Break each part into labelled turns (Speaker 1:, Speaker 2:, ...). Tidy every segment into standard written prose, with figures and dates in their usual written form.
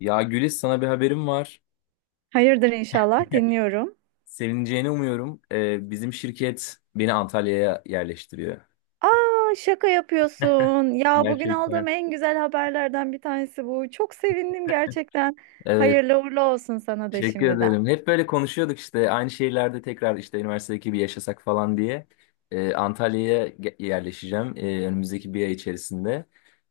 Speaker 1: Ya Gülis, sana bir haberim var.
Speaker 2: Hayırdır inşallah dinliyorum.
Speaker 1: Sevineceğini umuyorum. Bizim şirket beni Antalya'ya yerleştiriyor.
Speaker 2: Aa, şaka yapıyorsun. Ya, bugün
Speaker 1: Gerçekten.
Speaker 2: aldığım en güzel haberlerden bir tanesi bu. Çok sevindim gerçekten.
Speaker 1: Evet.
Speaker 2: Hayırlı uğurlu olsun sana da
Speaker 1: Teşekkür
Speaker 2: şimdiden.
Speaker 1: ederim. Hep böyle konuşuyorduk işte aynı şehirlerde tekrar işte üniversitedeki bir yaşasak falan diye. Antalya'ya yerleşeceğim önümüzdeki bir ay içerisinde.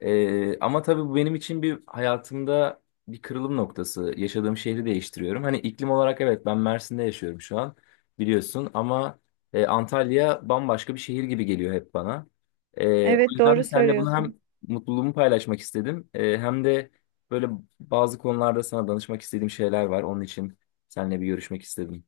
Speaker 1: Ama tabii bu benim için bir hayatımda bir kırılım noktası. Yaşadığım şehri değiştiriyorum. Hani iklim olarak evet, ben Mersin'de yaşıyorum şu an biliyorsun ama Antalya bambaşka bir şehir gibi geliyor hep bana. O
Speaker 2: Evet,
Speaker 1: yüzden de
Speaker 2: doğru
Speaker 1: seninle bunu hem
Speaker 2: söylüyorsun.
Speaker 1: mutluluğumu paylaşmak istedim, hem de böyle bazı konularda sana danışmak istediğim şeyler var. Onun için seninle bir görüşmek istedim.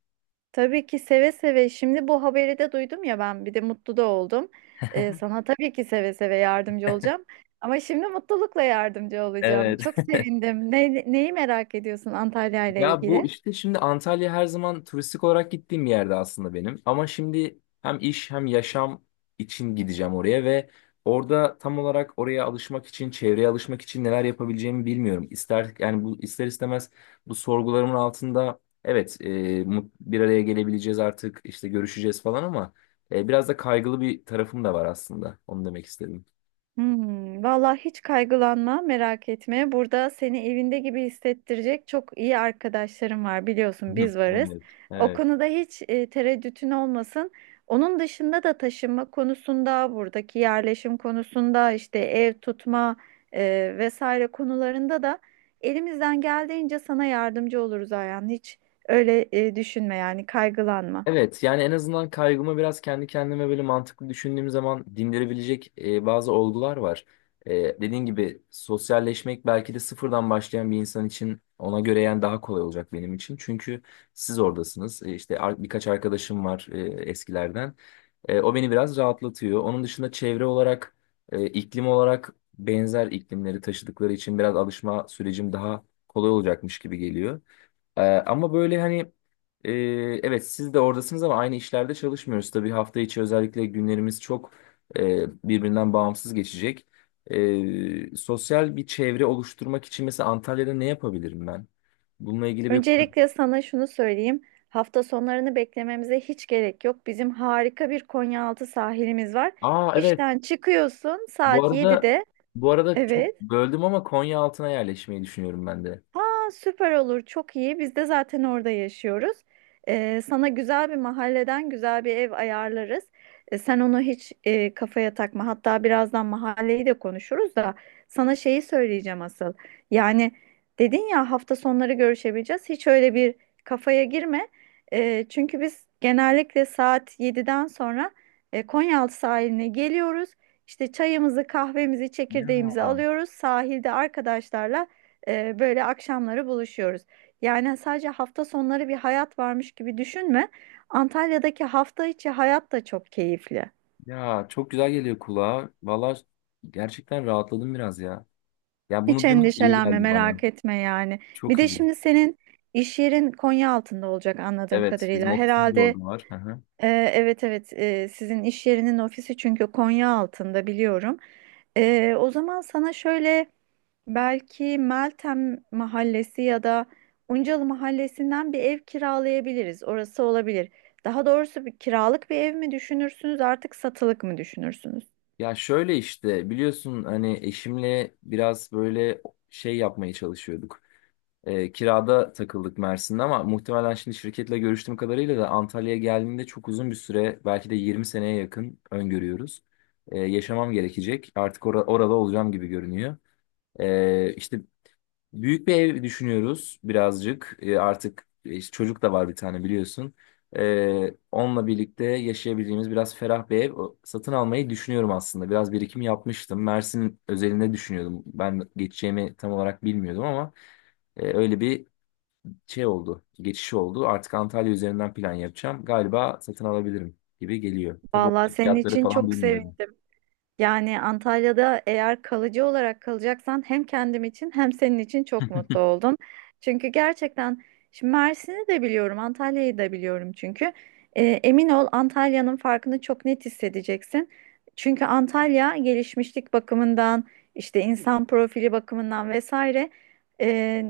Speaker 2: Tabii ki, seve seve. Şimdi bu haberi de duydum ya, ben bir de mutlu da oldum. Sana tabii ki seve seve yardımcı olacağım. Ama şimdi mutlulukla yardımcı olacağım.
Speaker 1: Evet.
Speaker 2: Çok sevindim. Neyi merak ediyorsun Antalya ile
Speaker 1: Ya bu
Speaker 2: ilgili?
Speaker 1: işte, şimdi Antalya her zaman turistik olarak gittiğim bir yerde aslında benim. Ama şimdi hem iş hem yaşam için gideceğim oraya ve orada tam olarak oraya alışmak için, çevreye alışmak için neler yapabileceğimi bilmiyorum. İster yani, bu ister istemez bu sorgularımın altında evet, bir araya gelebileceğiz artık işte, görüşeceğiz falan ama biraz da kaygılı bir tarafım da var aslında. Onu demek istedim.
Speaker 2: Vallahi hiç kaygılanma, merak etme. Burada seni evinde gibi hissettirecek çok iyi arkadaşlarım var.
Speaker 1: Hı.
Speaker 2: Biliyorsun biz varız.
Speaker 1: Evet,
Speaker 2: O
Speaker 1: evet.
Speaker 2: konuda hiç tereddütün olmasın. Onun dışında da taşınma konusunda, buradaki yerleşim konusunda, işte ev tutma vesaire konularında da elimizden geldiğince sana yardımcı oluruz Ayhan. Hiç öyle düşünme, yani kaygılanma.
Speaker 1: Evet, yani en azından kaygımı biraz kendi kendime böyle mantıklı düşündüğüm zaman dindirebilecek bazı olgular var. E, dediğin gibi sosyalleşmek belki de sıfırdan başlayan bir insan için ona göre yani daha kolay olacak benim için. Çünkü siz oradasınız. E, işte birkaç arkadaşım var eskilerden. E, o beni biraz rahatlatıyor. Onun dışında çevre olarak, iklim olarak benzer iklimleri taşıdıkları için biraz alışma sürecim daha kolay olacakmış gibi geliyor. Ama böyle hani, e, evet siz de oradasınız ama aynı işlerde çalışmıyoruz. Tabii hafta içi özellikle günlerimiz çok birbirinden bağımsız geçecek. E, sosyal bir çevre oluşturmak için mesela Antalya'da ne yapabilirim ben? Bununla ilgili bir...
Speaker 2: Öncelikle sana şunu söyleyeyim. Hafta sonlarını beklememize hiç gerek yok. Bizim harika bir Konyaaltı sahilimiz var.
Speaker 1: Aa evet,
Speaker 2: İşten çıkıyorsun
Speaker 1: bu
Speaker 2: saat
Speaker 1: arada,
Speaker 2: 7'de.
Speaker 1: bu arada çok
Speaker 2: Evet.
Speaker 1: böldüm ama Konya altına yerleşmeyi düşünüyorum ben de.
Speaker 2: Aa, süper olur, çok iyi. Biz de zaten orada yaşıyoruz. Sana güzel bir mahalleden güzel bir ev ayarlarız. Sen onu hiç kafaya takma. Hatta birazdan mahalleyi de konuşuruz da sana şeyi söyleyeceğim asıl. Yani dedin ya hafta sonları görüşebileceğiz. Hiç öyle bir kafaya girme. Çünkü biz genellikle saat yediden sonra Konyaaltı sahiline geliyoruz. İşte çayımızı, kahvemizi, çekirdeğimizi
Speaker 1: Ya,
Speaker 2: alıyoruz. Sahilde arkadaşlarla böyle akşamları buluşuyoruz. Yani sadece hafta sonları bir hayat varmış gibi düşünme. Antalya'daki hafta içi hayat da çok keyifli.
Speaker 1: ya çok güzel geliyor kulağa. Valla gerçekten rahatladım biraz ya. Ya
Speaker 2: Hiç
Speaker 1: bunu duymak iyi
Speaker 2: endişelenme,
Speaker 1: geldi bana.
Speaker 2: merak etme yani. Bir
Speaker 1: Çok
Speaker 2: de
Speaker 1: iyi.
Speaker 2: şimdi senin iş yerin Konya altında olacak anladığım
Speaker 1: Evet, bizim
Speaker 2: kadarıyla.
Speaker 1: ofisin de
Speaker 2: Herhalde
Speaker 1: orada var. Hı hı.
Speaker 2: e, evet, sizin iş yerinin ofisi çünkü Konya altında biliyorum. E, o zaman sana şöyle, belki Meltem Mahallesi ya da Uncalı Mahallesi'nden bir ev kiralayabiliriz. Orası olabilir. Daha doğrusu bir kiralık bir ev mi düşünürsünüz, artık satılık mı düşünürsünüz?
Speaker 1: Ya şöyle işte, biliyorsun hani eşimle biraz böyle şey yapmaya çalışıyorduk. Kirada takıldık Mersin'de, ama muhtemelen şimdi şirketle görüştüğüm kadarıyla da Antalya'ya geldiğinde çok uzun bir süre, belki de 20 seneye yakın öngörüyoruz. Yaşamam gerekecek. Artık orada olacağım gibi görünüyor. İşte büyük bir ev düşünüyoruz birazcık. E, artık işte çocuk da var bir tane biliyorsun. E, onunla birlikte yaşayabileceğimiz biraz ferah bir ev satın almayı düşünüyorum aslında. Biraz birikim yapmıştım. Mersin özelinde düşünüyordum. Ben geçeceğimi tam olarak bilmiyordum ama öyle bir şey oldu. Geçiş oldu. Artık Antalya üzerinden plan yapacağım. Galiba satın alabilirim gibi geliyor. Tabii o
Speaker 2: Vallahi senin
Speaker 1: fiyatları
Speaker 2: için
Speaker 1: falan
Speaker 2: çok
Speaker 1: bilmiyorum.
Speaker 2: sevindim. Yani Antalya'da eğer kalıcı olarak kalacaksan hem kendim için hem senin için çok mutlu oldum. Çünkü gerçekten şimdi Mersin'i de biliyorum, Antalya'yı da biliyorum çünkü. Emin ol Antalya'nın farkını çok net hissedeceksin. Çünkü Antalya gelişmişlik bakımından, işte insan profili bakımından vesaire e,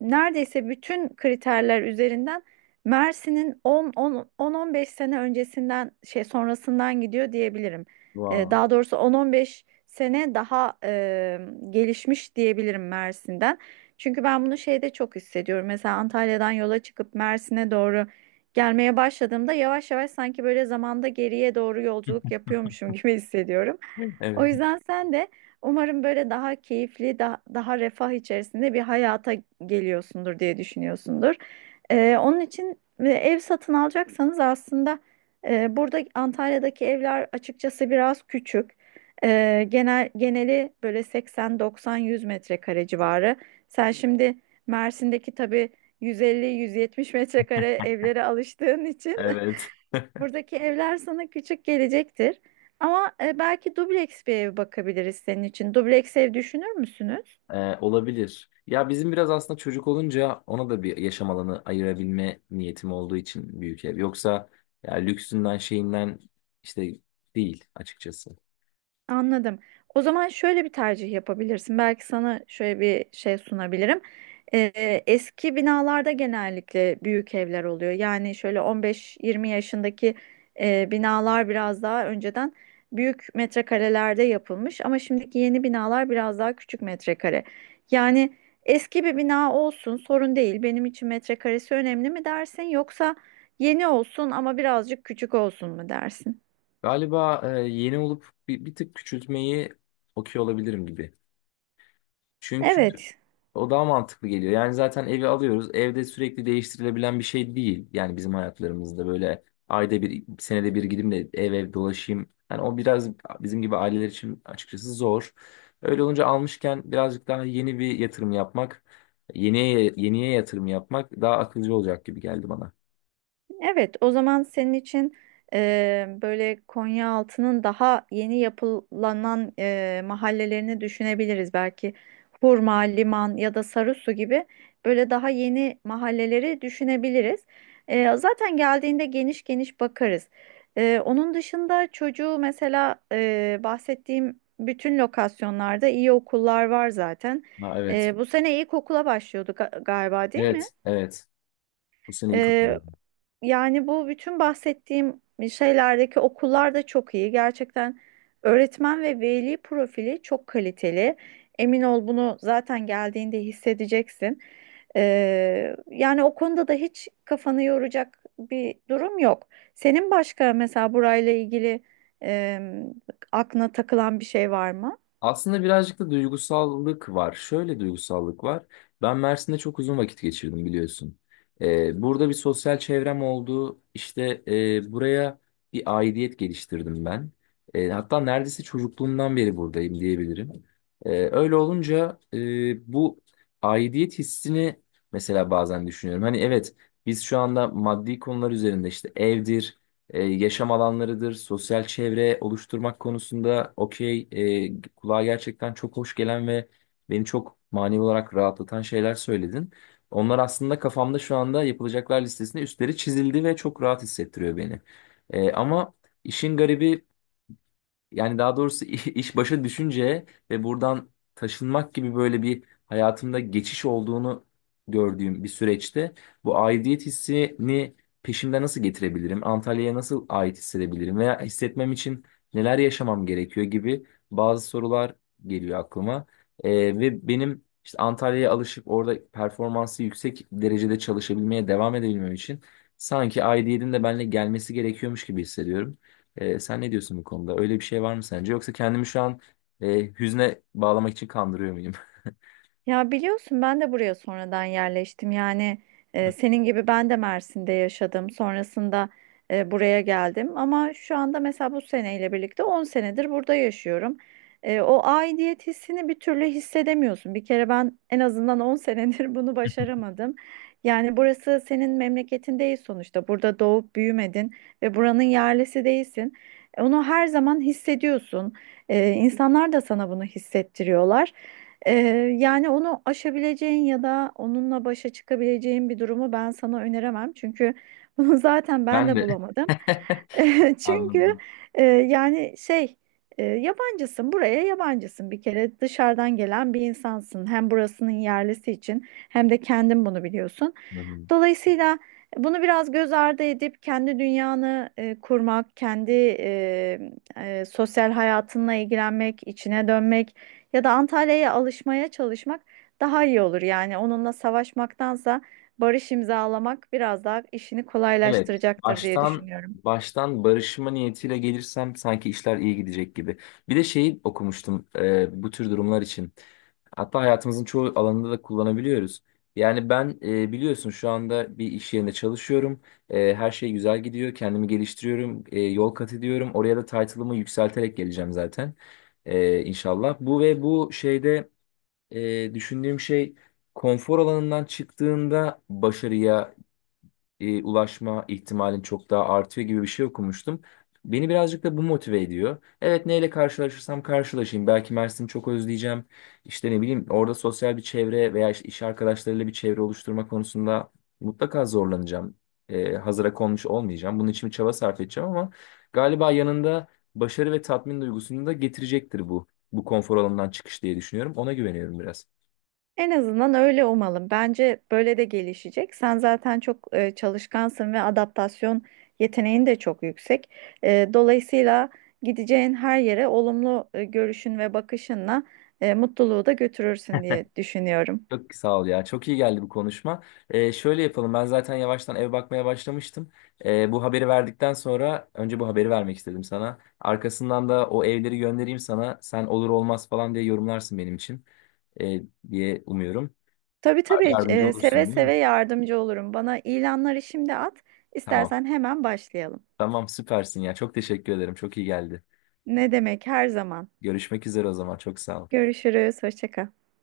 Speaker 2: neredeyse bütün kriterler üzerinden Mersin'in 10 10 10-15 sene öncesinden şey sonrasından gidiyor diyebilirim. E,
Speaker 1: Wow.
Speaker 2: daha doğrusu 10-15 sene daha gelişmiş diyebilirim Mersin'den. Çünkü ben bunu şeyde çok hissediyorum. Mesela Antalya'dan yola çıkıp Mersin'e doğru gelmeye başladığımda yavaş yavaş sanki böyle zamanda geriye doğru yolculuk yapıyormuşum gibi hissediyorum. O
Speaker 1: Evet.
Speaker 2: yüzden sen de umarım böyle daha keyifli, daha refah içerisinde bir hayata geliyorsundur diye düşünüyorsundur. E, onun için ev satın alacaksanız aslında burada Antalya'daki evler açıkçası biraz küçük. Geneli böyle 80-90-100 metrekare civarı. Sen şimdi Mersin'deki tabii 150-170 metrekare evlere alıştığın için
Speaker 1: Evet.
Speaker 2: buradaki evler sana küçük gelecektir. Ama belki dubleks bir ev bakabiliriz senin için. Dubleks ev düşünür müsünüz?
Speaker 1: Olabilir. Ya bizim biraz aslında çocuk olunca ona da bir yaşam alanı ayırabilme niyetim olduğu için büyük ev. Yoksa ya lüksünden şeyinden işte değil açıkçası.
Speaker 2: Anladım. O zaman şöyle bir tercih yapabilirsin. Belki sana şöyle bir şey sunabilirim. Eski binalarda genellikle büyük evler oluyor. Yani şöyle 15-20 yaşındaki binalar biraz daha önceden büyük metrekarelerde yapılmış ama şimdiki yeni binalar biraz daha küçük metrekare. Yani eski bir bina olsun sorun değil. Benim için metrekaresi önemli mi dersin yoksa yeni olsun ama birazcık küçük olsun mu dersin?
Speaker 1: Galiba yeni olup bir tık küçültmeyi okuyor olabilirim gibi. Çünkü
Speaker 2: Evet,
Speaker 1: o daha mantıklı geliyor. Yani zaten evi alıyoruz. Evde sürekli değiştirilebilen bir şey değil. Yani bizim hayatlarımızda böyle ayda bir, senede bir gideyim de ev ev dolaşayım. Yani o biraz bizim gibi aileler için açıkçası zor. Öyle olunca almışken birazcık daha yeni bir yatırım yapmak, yeniye yatırım yapmak daha akılcı olacak gibi geldi bana.
Speaker 2: evet, o zaman senin için böyle Konyaaltı'nın daha yeni yapılanan mahallelerini düşünebiliriz. Belki Hurma, Liman ya da Sarısu gibi böyle daha yeni mahalleleri düşünebiliriz. E, zaten geldiğinde geniş geniş bakarız. E, onun dışında çocuğu mesela bahsettiğim bütün lokasyonlarda iyi okullar var zaten.
Speaker 1: Ha, evet.
Speaker 2: E, bu sene ilkokula başlıyorduk, galiba değil mi?
Speaker 1: Evet, evet. Bu sene ilk
Speaker 2: Yani bu bütün bahsettiğim şeylerdeki okullar da çok iyi. Gerçekten öğretmen ve veli profili çok kaliteli. Emin ol, bunu zaten geldiğinde hissedeceksin. Yani o konuda da hiç kafanı yoracak bir durum yok. Senin başka mesela burayla ilgili e, aklına takılan bir şey var mı?
Speaker 1: aslında birazcık da duygusallık var. Şöyle duygusallık var. Ben Mersin'de çok uzun vakit geçirdim biliyorsun. Burada bir sosyal çevrem oldu. İşte buraya bir aidiyet geliştirdim ben. E, hatta neredeyse çocukluğumdan beri buradayım diyebilirim. E, öyle olunca bu aidiyet hissini mesela bazen düşünüyorum. Hani evet, biz şu anda maddi konular üzerinde işte evdir, yaşam alanlarıdır, sosyal çevre oluşturmak konusunda okey, kulağa gerçekten çok hoş gelen ve beni çok manevi olarak rahatlatan şeyler söyledin. Onlar aslında kafamda şu anda yapılacaklar listesinde üstleri çizildi ve çok rahat hissettiriyor beni. E, ama işin garibi, yani daha doğrusu iş başa düşünce ve buradan taşınmak gibi böyle bir hayatımda geçiş olduğunu gördüğüm bir süreçte bu aidiyet hissini peşimde nasıl getirebilirim? Antalya'ya nasıl ait hissedebilirim? Veya hissetmem için neler yaşamam gerekiyor gibi bazı sorular geliyor aklıma. Ee, Ve benim işte Antalya'ya alışıp orada performansı yüksek derecede çalışabilmeye devam edebilmem için sanki aidiyetin de benimle gelmesi gerekiyormuş gibi hissediyorum. Sen ne diyorsun bu konuda? Öyle bir şey var mı sence? Yoksa kendimi şu an hüzne bağlamak için kandırıyor muyum?
Speaker 2: Ya, biliyorsun ben de buraya sonradan yerleştim. Yani senin gibi ben de Mersin'de yaşadım. Sonrasında buraya geldim. Ama şu anda mesela bu seneyle birlikte 10 senedir burada yaşıyorum. E, o aidiyet hissini bir türlü hissedemiyorsun. Bir kere ben en azından 10 senedir bunu başaramadım. Yani burası senin memleketin değil sonuçta. Burada doğup büyümedin ve buranın yerlisi değilsin. E, onu her zaman hissediyorsun. E, insanlar da sana bunu hissettiriyorlar. Ee, Yani onu aşabileceğin ya da onunla başa çıkabileceğin bir durumu ben sana öneremem. Çünkü bunu zaten ben
Speaker 1: Ben
Speaker 2: de
Speaker 1: de.
Speaker 2: bulamadım. Çünkü
Speaker 1: Anladım.
Speaker 2: e, yani şey yabancısın, buraya yabancısın, bir kere dışarıdan gelen bir insansın. Hem burasının yerlisi için hem de kendin bunu biliyorsun.
Speaker 1: Hı hı.
Speaker 2: Dolayısıyla bunu biraz göz ardı edip kendi dünyanı kurmak, kendi e, sosyal hayatınla ilgilenmek, içine dönmek ya da Antalya'ya alışmaya çalışmak daha iyi olur. Yani onunla savaşmaktansa barış imzalamak biraz daha işini
Speaker 1: Evet,
Speaker 2: kolaylaştıracaktır diye düşünüyorum.
Speaker 1: baştan barışma niyetiyle gelirsem sanki işler iyi gidecek gibi. Bir de şeyi okumuştum bu tür durumlar için. Hatta hayatımızın çoğu alanında da kullanabiliyoruz. Yani ben, biliyorsun şu anda bir iş yerinde çalışıyorum. E, her şey güzel gidiyor. Kendimi geliştiriyorum, yol kat ediyorum. Oraya da title'ımı yükselterek geleceğim zaten. E, inşallah. Bu ve bu şeyde düşündüğüm şey, konfor alanından çıktığında başarıya ulaşma ihtimalin çok daha artıyor gibi bir şey okumuştum. Beni birazcık da bu motive ediyor. Evet, neyle karşılaşırsam karşılaşayım. Belki Mersin'i çok özleyeceğim. İşte ne bileyim, orada sosyal bir çevre veya işte iş arkadaşlarıyla bir çevre oluşturma konusunda mutlaka zorlanacağım. E, hazıra konmuş olmayacağım. Bunun için bir çaba sarf edeceğim, ama galiba yanında başarı ve tatmin duygusunu da getirecektir bu. Bu konfor alanından çıkış diye düşünüyorum. Ona güveniyorum biraz.
Speaker 2: En azından öyle umalım. Bence böyle de gelişecek. Sen zaten çok çalışkansın ve adaptasyon yeteneğin de çok yüksek. E, dolayısıyla gideceğin her yere olumlu görüşün ve bakışınla mutluluğu da götürürsün diye düşünüyorum.
Speaker 1: Çok sağ ol ya. Çok iyi geldi bu konuşma. Şöyle yapalım. Ben zaten yavaştan ev bakmaya başlamıştım. Bu haberi verdikten sonra, önce bu haberi vermek istedim sana. Arkasından da o evleri göndereyim sana. Sen olur olmaz falan diye yorumlarsın benim için Ee, diye umuyorum.
Speaker 2: Tabii tabii,
Speaker 1: Yardımcı
Speaker 2: seve
Speaker 1: olursun değil mi?
Speaker 2: seve yardımcı olurum. Bana ilanları şimdi at.
Speaker 1: Tamam.
Speaker 2: İstersen hemen başlayalım.
Speaker 1: Tamam, süpersin ya. Çok teşekkür ederim. Çok iyi geldi.
Speaker 2: Ne demek, her zaman.
Speaker 1: Görüşmek üzere o zaman. Çok sağ ol.
Speaker 2: Görüşürüz. Hoşça kal.